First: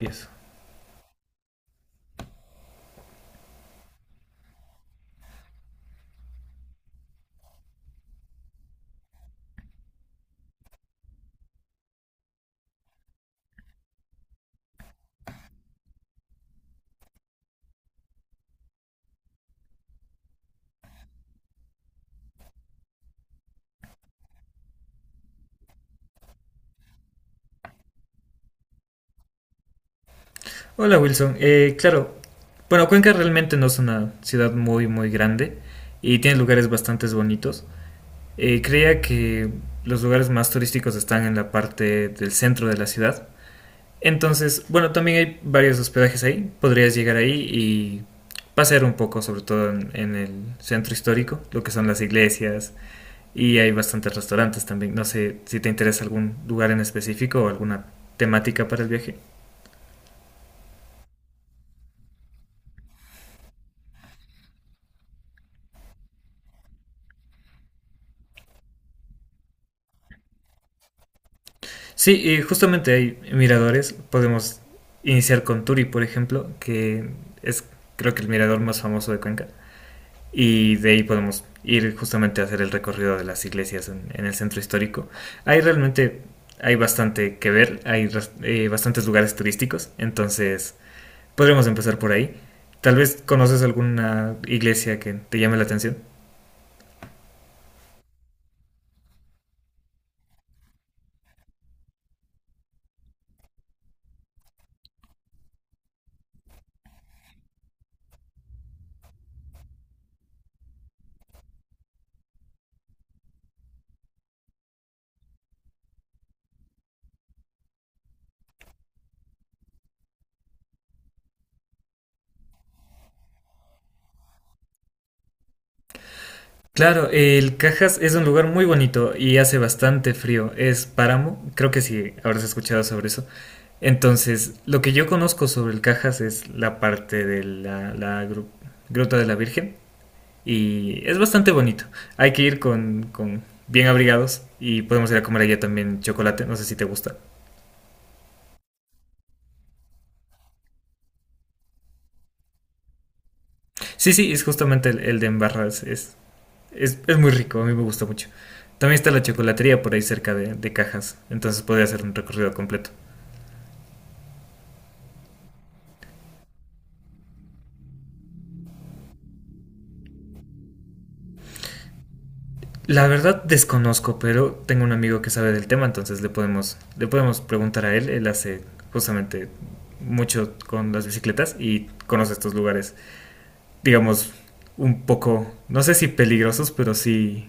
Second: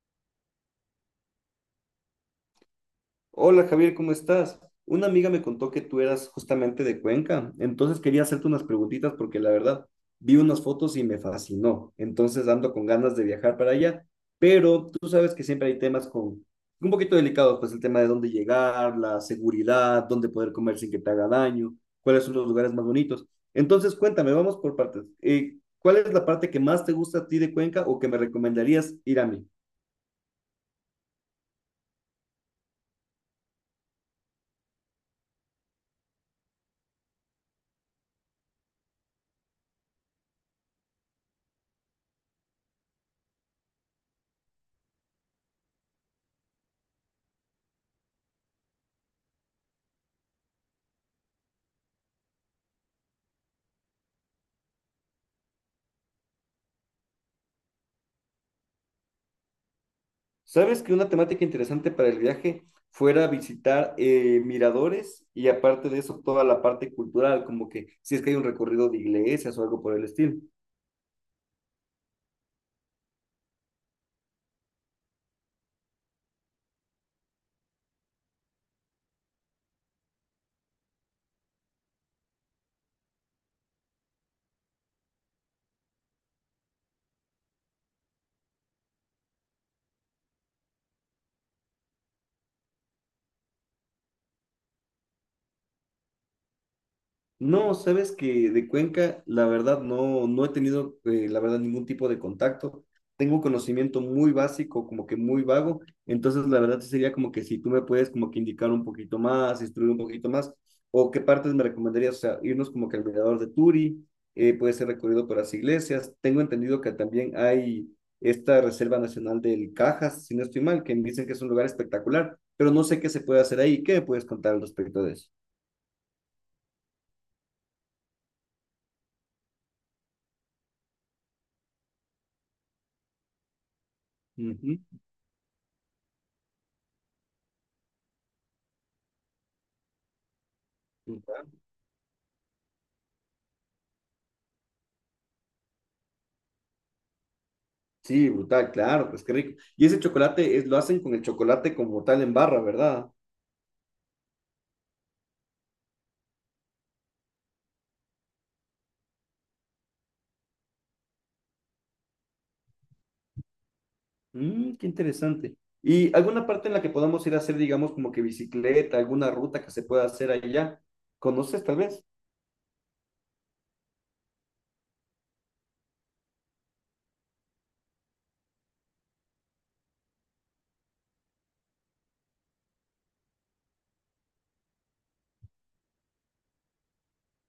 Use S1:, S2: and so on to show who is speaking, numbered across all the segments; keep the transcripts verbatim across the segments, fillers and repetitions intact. S1: Yes.
S2: Hola Javier, ¿cómo estás? Una amiga me contó que tú eras justamente de Cuenca, entonces quería hacerte unas preguntitas porque la verdad vi unas fotos y me fascinó, entonces ando con ganas de viajar para allá, pero tú sabes que siempre hay temas con un poquito delicados, pues el tema de dónde llegar, la seguridad, dónde poder comer sin que te haga daño, cuáles son los lugares más bonitos. Entonces cuéntame, vamos por partes. Eh, ¿cuál es la parte que más te gusta a ti de Cuenca o que me recomendarías ir a mí?
S1: Hola Wilson, Eh, claro, bueno, Cuenca realmente no es una ciudad muy muy grande y tiene lugares bastante bonitos. Eh, creía que los lugares más turísticos están en la parte del centro de la ciudad. Entonces, bueno, también hay varios hospedajes ahí, podrías llegar ahí y pasear un poco, sobre todo en, en el centro histórico, lo que son las iglesias, y hay bastantes restaurantes también. No sé si te interesa algún lugar en específico o alguna temática para el viaje.
S2: ¿Sabes que una temática interesante para el viaje fuera visitar eh, miradores y aparte de eso toda la parte cultural, como que si es que hay un recorrido de iglesias o algo por el estilo?
S1: Sí, y justamente hay miradores. Podemos iniciar con Turi, por ejemplo, que es, creo que el mirador más famoso de Cuenca. Y de ahí podemos ir justamente a hacer el recorrido de las iglesias en, en el centro histórico. Hay realmente, hay bastante que ver, hay ras- eh, bastantes lugares turísticos, entonces podremos empezar por ahí. Tal vez conoces alguna iglesia que te llame la atención.
S2: No, sabes que de Cuenca, la verdad, no, no he tenido, eh, la verdad, ningún tipo de contacto. Tengo un conocimiento muy básico, como que muy vago. Entonces, la verdad, sí sería como que si tú me puedes como que indicar un poquito más, instruir un poquito más, o qué partes me recomendarías, o sea, irnos como que al mirador de Turi, eh, puede ser recorrido por las iglesias. Tengo entendido que también hay esta Reserva Nacional del Cajas, si no estoy mal, que me dicen que es un lugar espectacular, pero no sé qué se puede hacer ahí. ¿Qué me puedes contar al respecto de eso?
S1: Claro, el Cajas es un lugar muy bonito y hace bastante frío. Es páramo, creo que sí, habrás escuchado sobre eso. Entonces, lo que yo conozco sobre el Cajas es la parte de la, la gru- Gruta de la Virgen, y es bastante
S2: Ujú.
S1: bonito. Hay que ir con, con bien abrigados, y podemos ir a comer allá también chocolate, no sé si te gusta.
S2: Sí, brutal, claro, pues qué rico. Y ese chocolate es, lo hacen con el chocolate como tal en barra, ¿verdad?
S1: Sí, sí, es justamente el, el de Embarras, es, es, es muy rico, a mí me gusta mucho. También está la chocolatería por ahí cerca de, de Cajas, entonces podría hacer un recorrido completo.
S2: Mm, qué interesante. ¿Y alguna parte en la que podamos ir a hacer, digamos, como que bicicleta, alguna ruta que se pueda hacer allá? ¿Conoces tal vez?
S1: La verdad desconozco, pero tengo un amigo que sabe del tema, entonces le podemos, le podemos preguntar a él. Él hace justamente mucho con las bicicletas y conoce estos lugares, digamos, un poco, no sé si peligrosos, pero sí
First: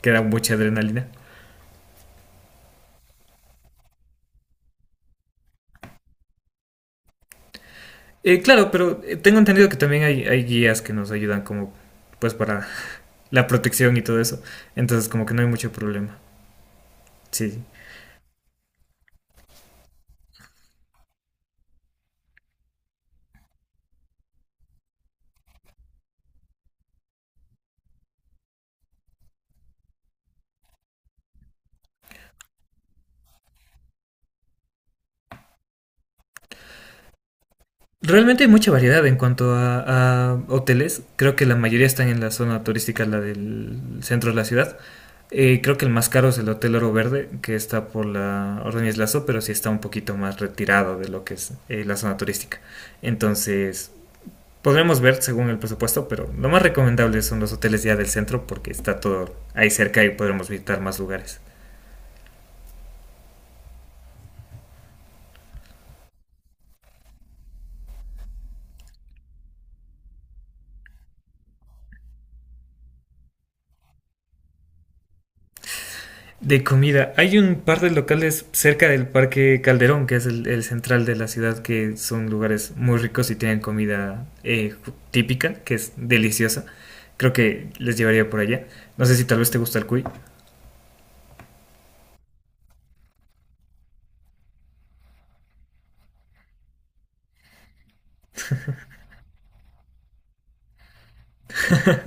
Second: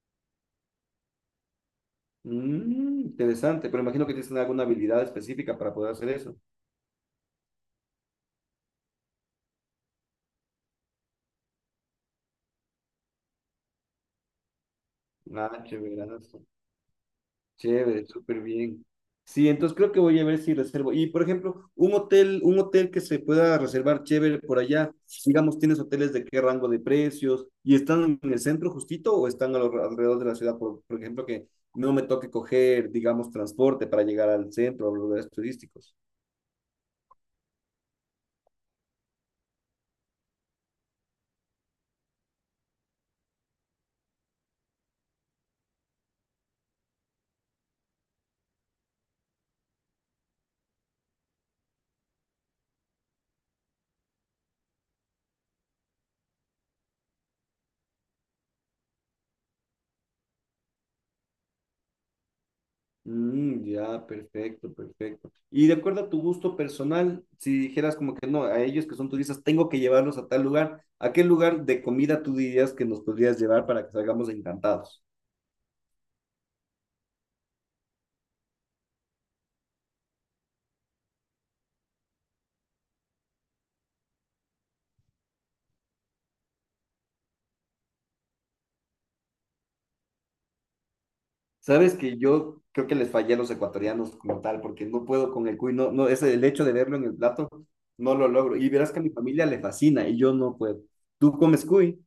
S1: que dan mucha adrenalina.
S2: Mm, interesante, pero imagino que tienes alguna habilidad específica para poder hacer eso.
S1: Eh, claro, pero eh, tengo entendido que también hay, hay guías que nos ayudan como, pues, para la protección y todo eso. Entonces como que no hay
S2: Ah,
S1: mucho problema.
S2: chéverazo.
S1: Sí.
S2: Chévere, súper bien. Sí, entonces creo que voy a ver si reservo. Y por ejemplo, un hotel, un hotel que se pueda reservar chévere por allá. Digamos, ¿tienes hoteles de qué rango de precios? ¿Y están en el centro justito o están a lo- alrededor de la ciudad? Por, por ejemplo, que no me toque coger, digamos, transporte para llegar al centro, a los lugares turísticos.
S1: Realmente hay mucha variedad en cuanto a, a hoteles. Creo que la mayoría están en la zona turística, la del centro de la ciudad. Eh, creo que el más caro es el Hotel Oro Verde, que está por la Ordóñez Lazo, pero sí está un poquito más retirado de lo que es eh, la zona turística. Entonces, podremos ver según el presupuesto, pero lo más recomendable son los hoteles ya del centro porque está todo ahí cerca y podremos visitar más lugares.
S2: Mm, ya, perfecto, perfecto. Y de acuerdo a tu gusto personal, si dijeras como que no, a ellos que son turistas, tengo que llevarlos a tal lugar, ¿a qué lugar de comida tú dirías que nos podrías llevar para que salgamos encantados?
S1: De comida. Hay un par de locales cerca del Parque Calderón, que es el, el central de la ciudad, que son lugares muy ricos y tienen comida eh, típica, que es deliciosa. Creo que les llevaría por allá. No sé si tal vez te gusta el cuy.
S2: Sabes que yo creo que les fallé a los ecuatorianos como tal, porque no puedo con el cuy, no, no, ese, el hecho de verlo en el plato, no lo logro. Y verás que a mi familia le fascina y yo no puedo. ¿Tú comes cuy?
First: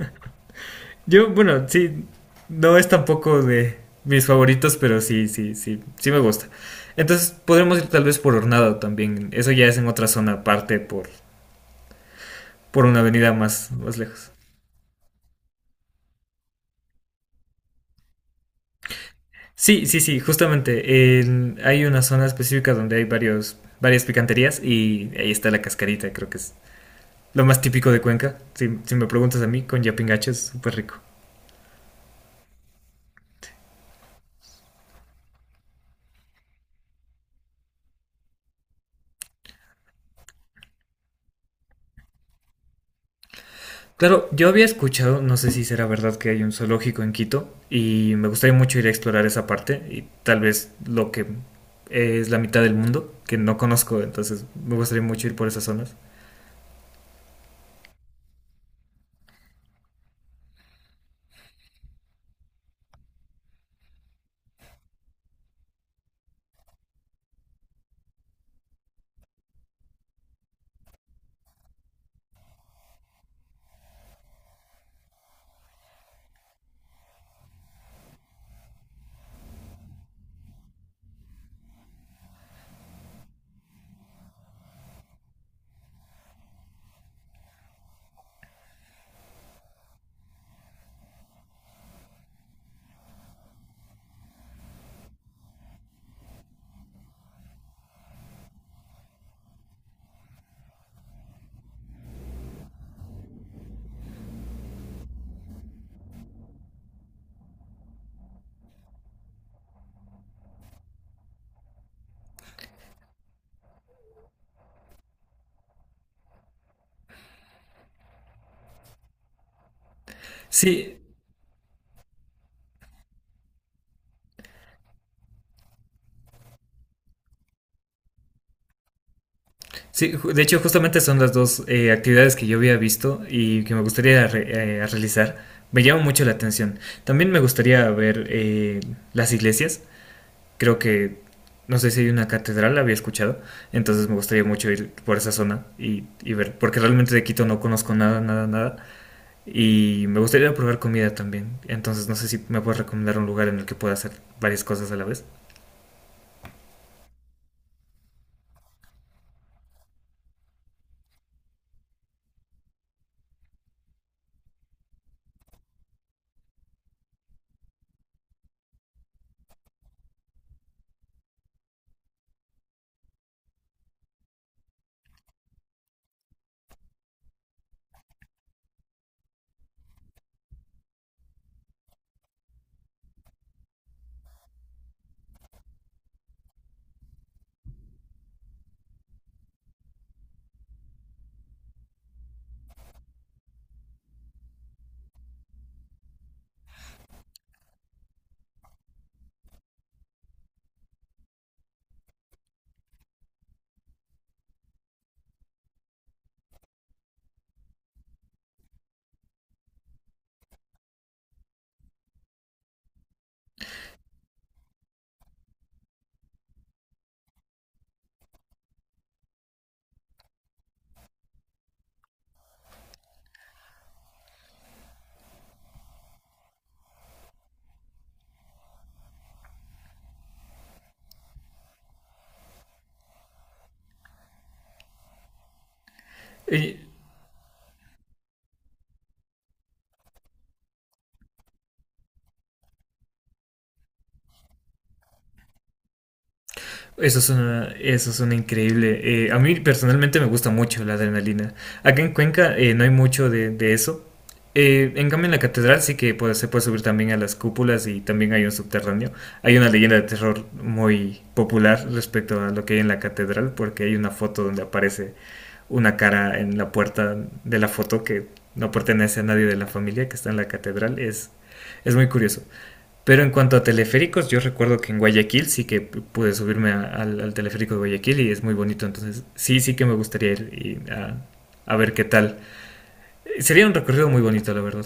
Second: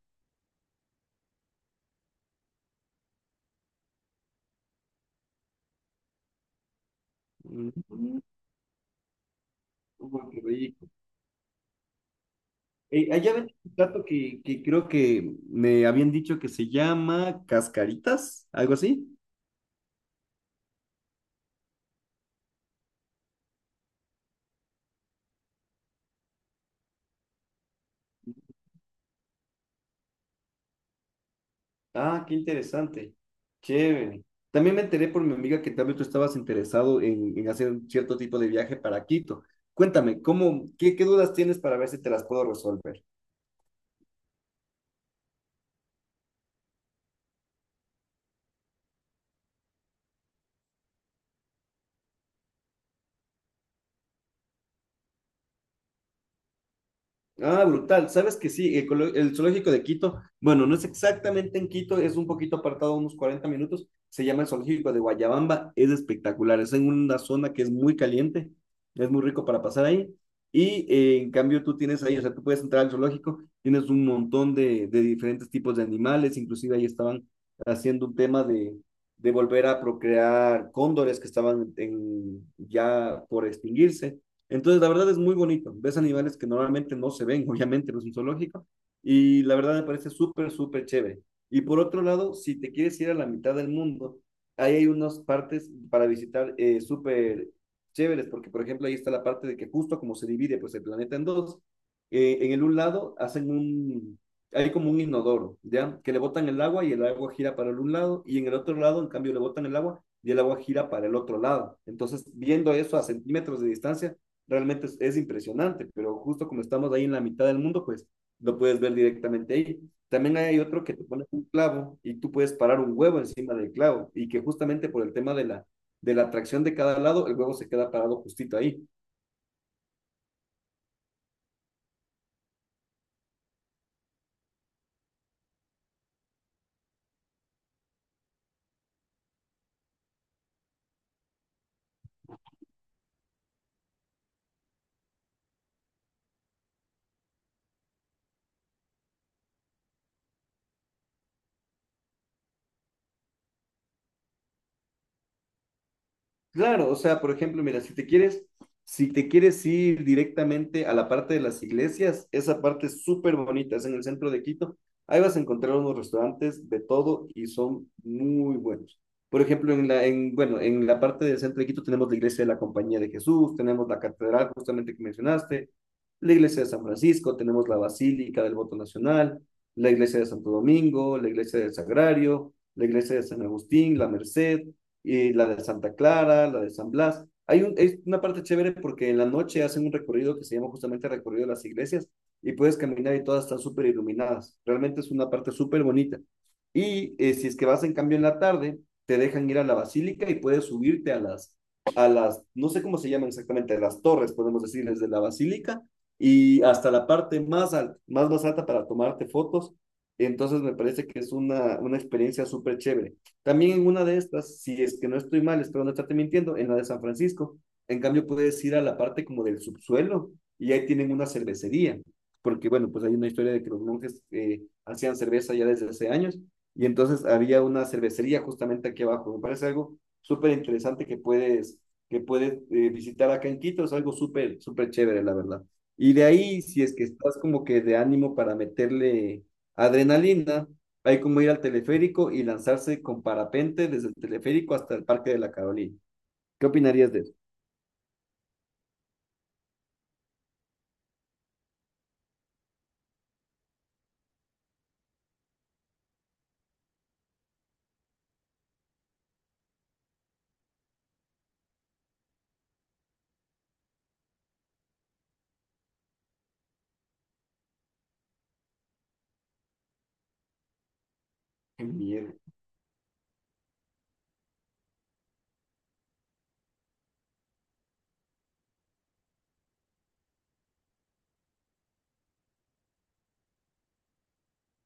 S1: Yo, bueno, sí, no es tampoco de mis favoritos, pero sí, sí, sí, sí me gusta. Entonces podremos ir tal vez
S2: Mm,
S1: por Hornado también. Eso ya es en otra
S2: uy,
S1: zona
S2: qué
S1: aparte,
S2: rico.
S1: por, por una
S2: Eh,
S1: avenida
S2: allá ven
S1: más,
S2: un
S1: más
S2: plato
S1: lejos.
S2: que, que creo que me habían dicho que se llama cascaritas, algo así.
S1: Sí, sí, sí, justamente. En- hay una zona específica donde hay varios, varias picanterías y ahí está la cascarita, creo que es lo más típico de Cuenca. Si, si me preguntas a mí, con yapingacho es súper rico.
S2: Ah, qué interesante. Chévere. También me enteré por mi amiga que también tú estabas interesado en, en hacer un cierto tipo de viaje para Quito. Cuéntame, ¿cómo, qué, qué dudas tienes para ver si te las puedo resolver?
S1: Claro, yo había escuchado, no sé si será verdad que hay un zoológico en Quito y me gustaría mucho ir a explorar esa parte y tal vez lo que es la mitad del mundo, que no conozco, entonces me gustaría mucho ir por esas zonas.
S2: Ah, brutal. ¿Sabes que sí? El, colo- el zoológico de Quito, bueno, no es exactamente en Quito, es un poquito apartado, unos cuarenta minutos. Se llama el zoológico de Guayabamba. Es espectacular. Es en una zona que es muy caliente. Es muy rico para pasar ahí. Y eh, en cambio tú tienes ahí, o sea, tú puedes entrar al zoológico, tienes un montón de, de diferentes tipos de animales. Inclusive ahí estaban haciendo un tema de, de volver a procrear cóndores que estaban en, ya por extinguirse. Entonces, la verdad es muy bonito. Ves animales que normalmente no se ven, obviamente, no es un zoológico. Y la verdad me parece súper, súper chévere. Y por otro lado, si te quieres ir a la mitad del mundo, ahí hay unas partes para visitar eh, súper chéveres, porque por ejemplo ahí está la parte de que justo como se divide pues el planeta en dos, eh, en el un lado hacen un, hay como un inodoro, ¿ya? Que le botan el agua y el agua gira para el un lado, y en el otro lado, en cambio, le botan el agua y el agua gira para el otro lado. Entonces, viendo eso a centímetros de distancia, realmente es, es, impresionante, pero justo como estamos ahí en la mitad del mundo, pues lo puedes ver directamente ahí. También hay otro que
S1: Sí.
S2: te pone un clavo y tú puedes parar un huevo encima del clavo y que justamente por el tema de la, de la atracción de cada lado, el huevo se queda parado justito ahí.
S1: Sí, ju- de hecho justamente son las dos eh, actividades que yo había visto y que me gustaría re- eh, realizar. Me llama mucho la atención. También me gustaría ver eh, las iglesias. Creo que, no sé si hay una catedral, la había escuchado. Entonces me gustaría mucho ir por esa zona y, y ver, porque realmente de Quito no conozco nada, nada, nada. Y me gustaría probar comida también. Entonces no sé si me puedes recomendar un lugar en el que pueda hacer varias cosas a la vez.
S2: Claro, o sea, por ejemplo, mira, si te quieres, si te quieres ir directamente a la parte de las iglesias, esa parte es súper bonita, es en el centro de Quito. Ahí vas a encontrar unos restaurantes de todo y son muy buenos. Por ejemplo, en la, en, bueno, en la parte del centro de Quito tenemos la iglesia de la Compañía de Jesús, tenemos la catedral justamente que mencionaste, la iglesia de San Francisco, tenemos la Basílica del Voto Nacional, la iglesia de Santo Domingo, la iglesia del Sagrario, la iglesia de San Agustín, la Merced y la de Santa Clara, la de San Blas. Hay un, es una parte chévere porque en la noche hacen un recorrido que se llama justamente recorrido de las iglesias y puedes caminar y todas están súper iluminadas. Realmente es una parte súper bonita. Y eh, si es que vas en cambio en la tarde, te dejan ir a la basílica y puedes subirte a las, a las, no sé cómo se llaman exactamente, las torres, podemos decir, desde la basílica y hasta la parte más, al más, más alta para tomarte fotos. Entonces me parece que es una, una experiencia súper chévere. También en una de estas, si es que no estoy mal, espero no estarte mintiendo, en la de San Francisco. En cambio, puedes ir a la parte como del subsuelo y ahí tienen una cervecería, porque bueno, pues hay una historia de que los monjes eh, hacían cerveza ya desde hace años y entonces había una cervecería justamente aquí abajo. Me parece algo súper interesante que puedes, que puedes eh, visitar acá en Quito, es algo súper, súper chévere, la verdad. Y de ahí,
S1: Y
S2: si es que estás como que de ánimo para meterle adrenalina, hay como ir al teleférico y lanzarse con parapente desde el teleférico hasta el Parque de la Carolina. ¿Qué opinarías
S1: eso
S2: de
S1: es
S2: eso?
S1: una, eso es una increíble. Eh, a mí personalmente me gusta mucho la adrenalina. Acá en Cuenca eh, no hay mucho de, de eso. Eh, en cambio, en la catedral sí que puede- se puede subir también a las cúpulas y también hay un subterráneo. Hay una leyenda de terror muy popular respecto a lo que hay en la catedral, porque hay una foto donde aparece una cara en la puerta de la foto que no pertenece a nadie de la familia que está en la catedral. Es,
S2: Qué
S1: es muy
S2: miedo.
S1: curioso. Pero en cuanto a teleféricos, yo recuerdo que en Guayaquil sí que pude subirme a- al, al teleférico de Guayaquil y es muy bonito, entonces sí, sí que me gustaría ir y a, a ver qué tal. Eh, Sería un recorrido muy bonito, la verdad.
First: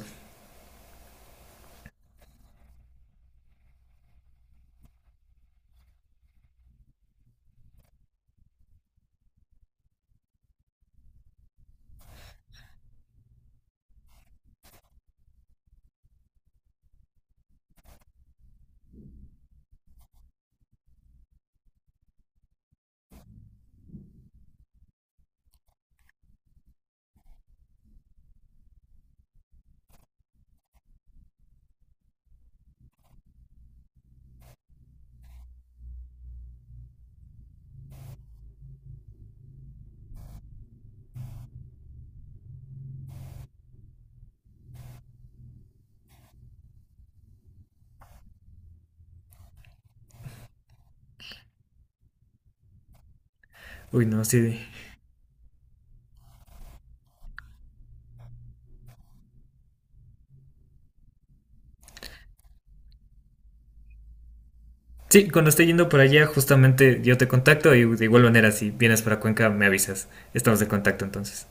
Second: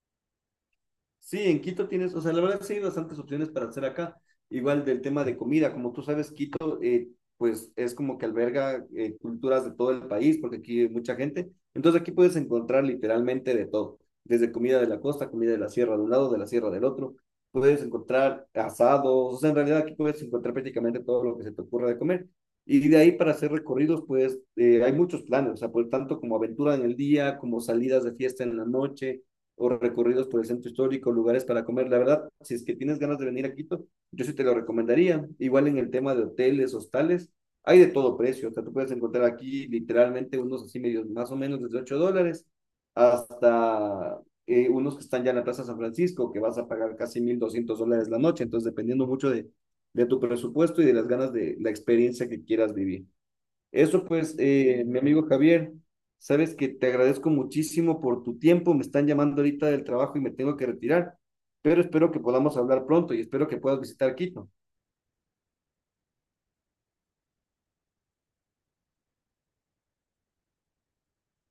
S2: Sí, en Quito tienes, o sea, la verdad sí hay bastantes opciones para hacer acá. Igual del tema de comida, como tú sabes, Quito, eh, pues es como que alberga eh, culturas de todo el país, porque aquí hay mucha gente. Entonces aquí puedes encontrar literalmente de todo, desde comida de la costa, comida de la sierra de un lado, de la sierra del otro. Puedes encontrar asados, o sea, en realidad aquí puedes encontrar prácticamente todo lo que se te ocurra de comer. Y de ahí para hacer recorridos, pues eh, hay muchos planes, o sea, por tanto como aventura en el día, como salidas de fiesta en la noche o recorridos por el centro histórico, lugares para comer. La verdad, si es que tienes ganas de venir a Quito, yo sí te lo recomendaría. Igual en el tema de hoteles, hostales, hay de todo precio. O sea, tú puedes encontrar aquí literalmente unos así medios, más o menos desde ocho dólares hasta eh, unos que están ya en la Plaza San Francisco, que vas a pagar casi mil doscientos dólares la noche. Entonces, dependiendo mucho de, de tu presupuesto y de las ganas de la experiencia que quieras vivir. Eso
S1: Uy, no,
S2: pues,
S1: sí.
S2: eh, mi amigo Javier, sabes que te agradezco muchísimo por tu tiempo. Me están llamando ahorita del trabajo y me tengo que retirar, pero espero que podamos hablar pronto y espero que puedas visitar Quito.
S1: Sí, cuando esté yendo por allá, justamente yo te contacto y de igual manera, si vienes para Cuenca, me avisas. Estamos en contacto entonces.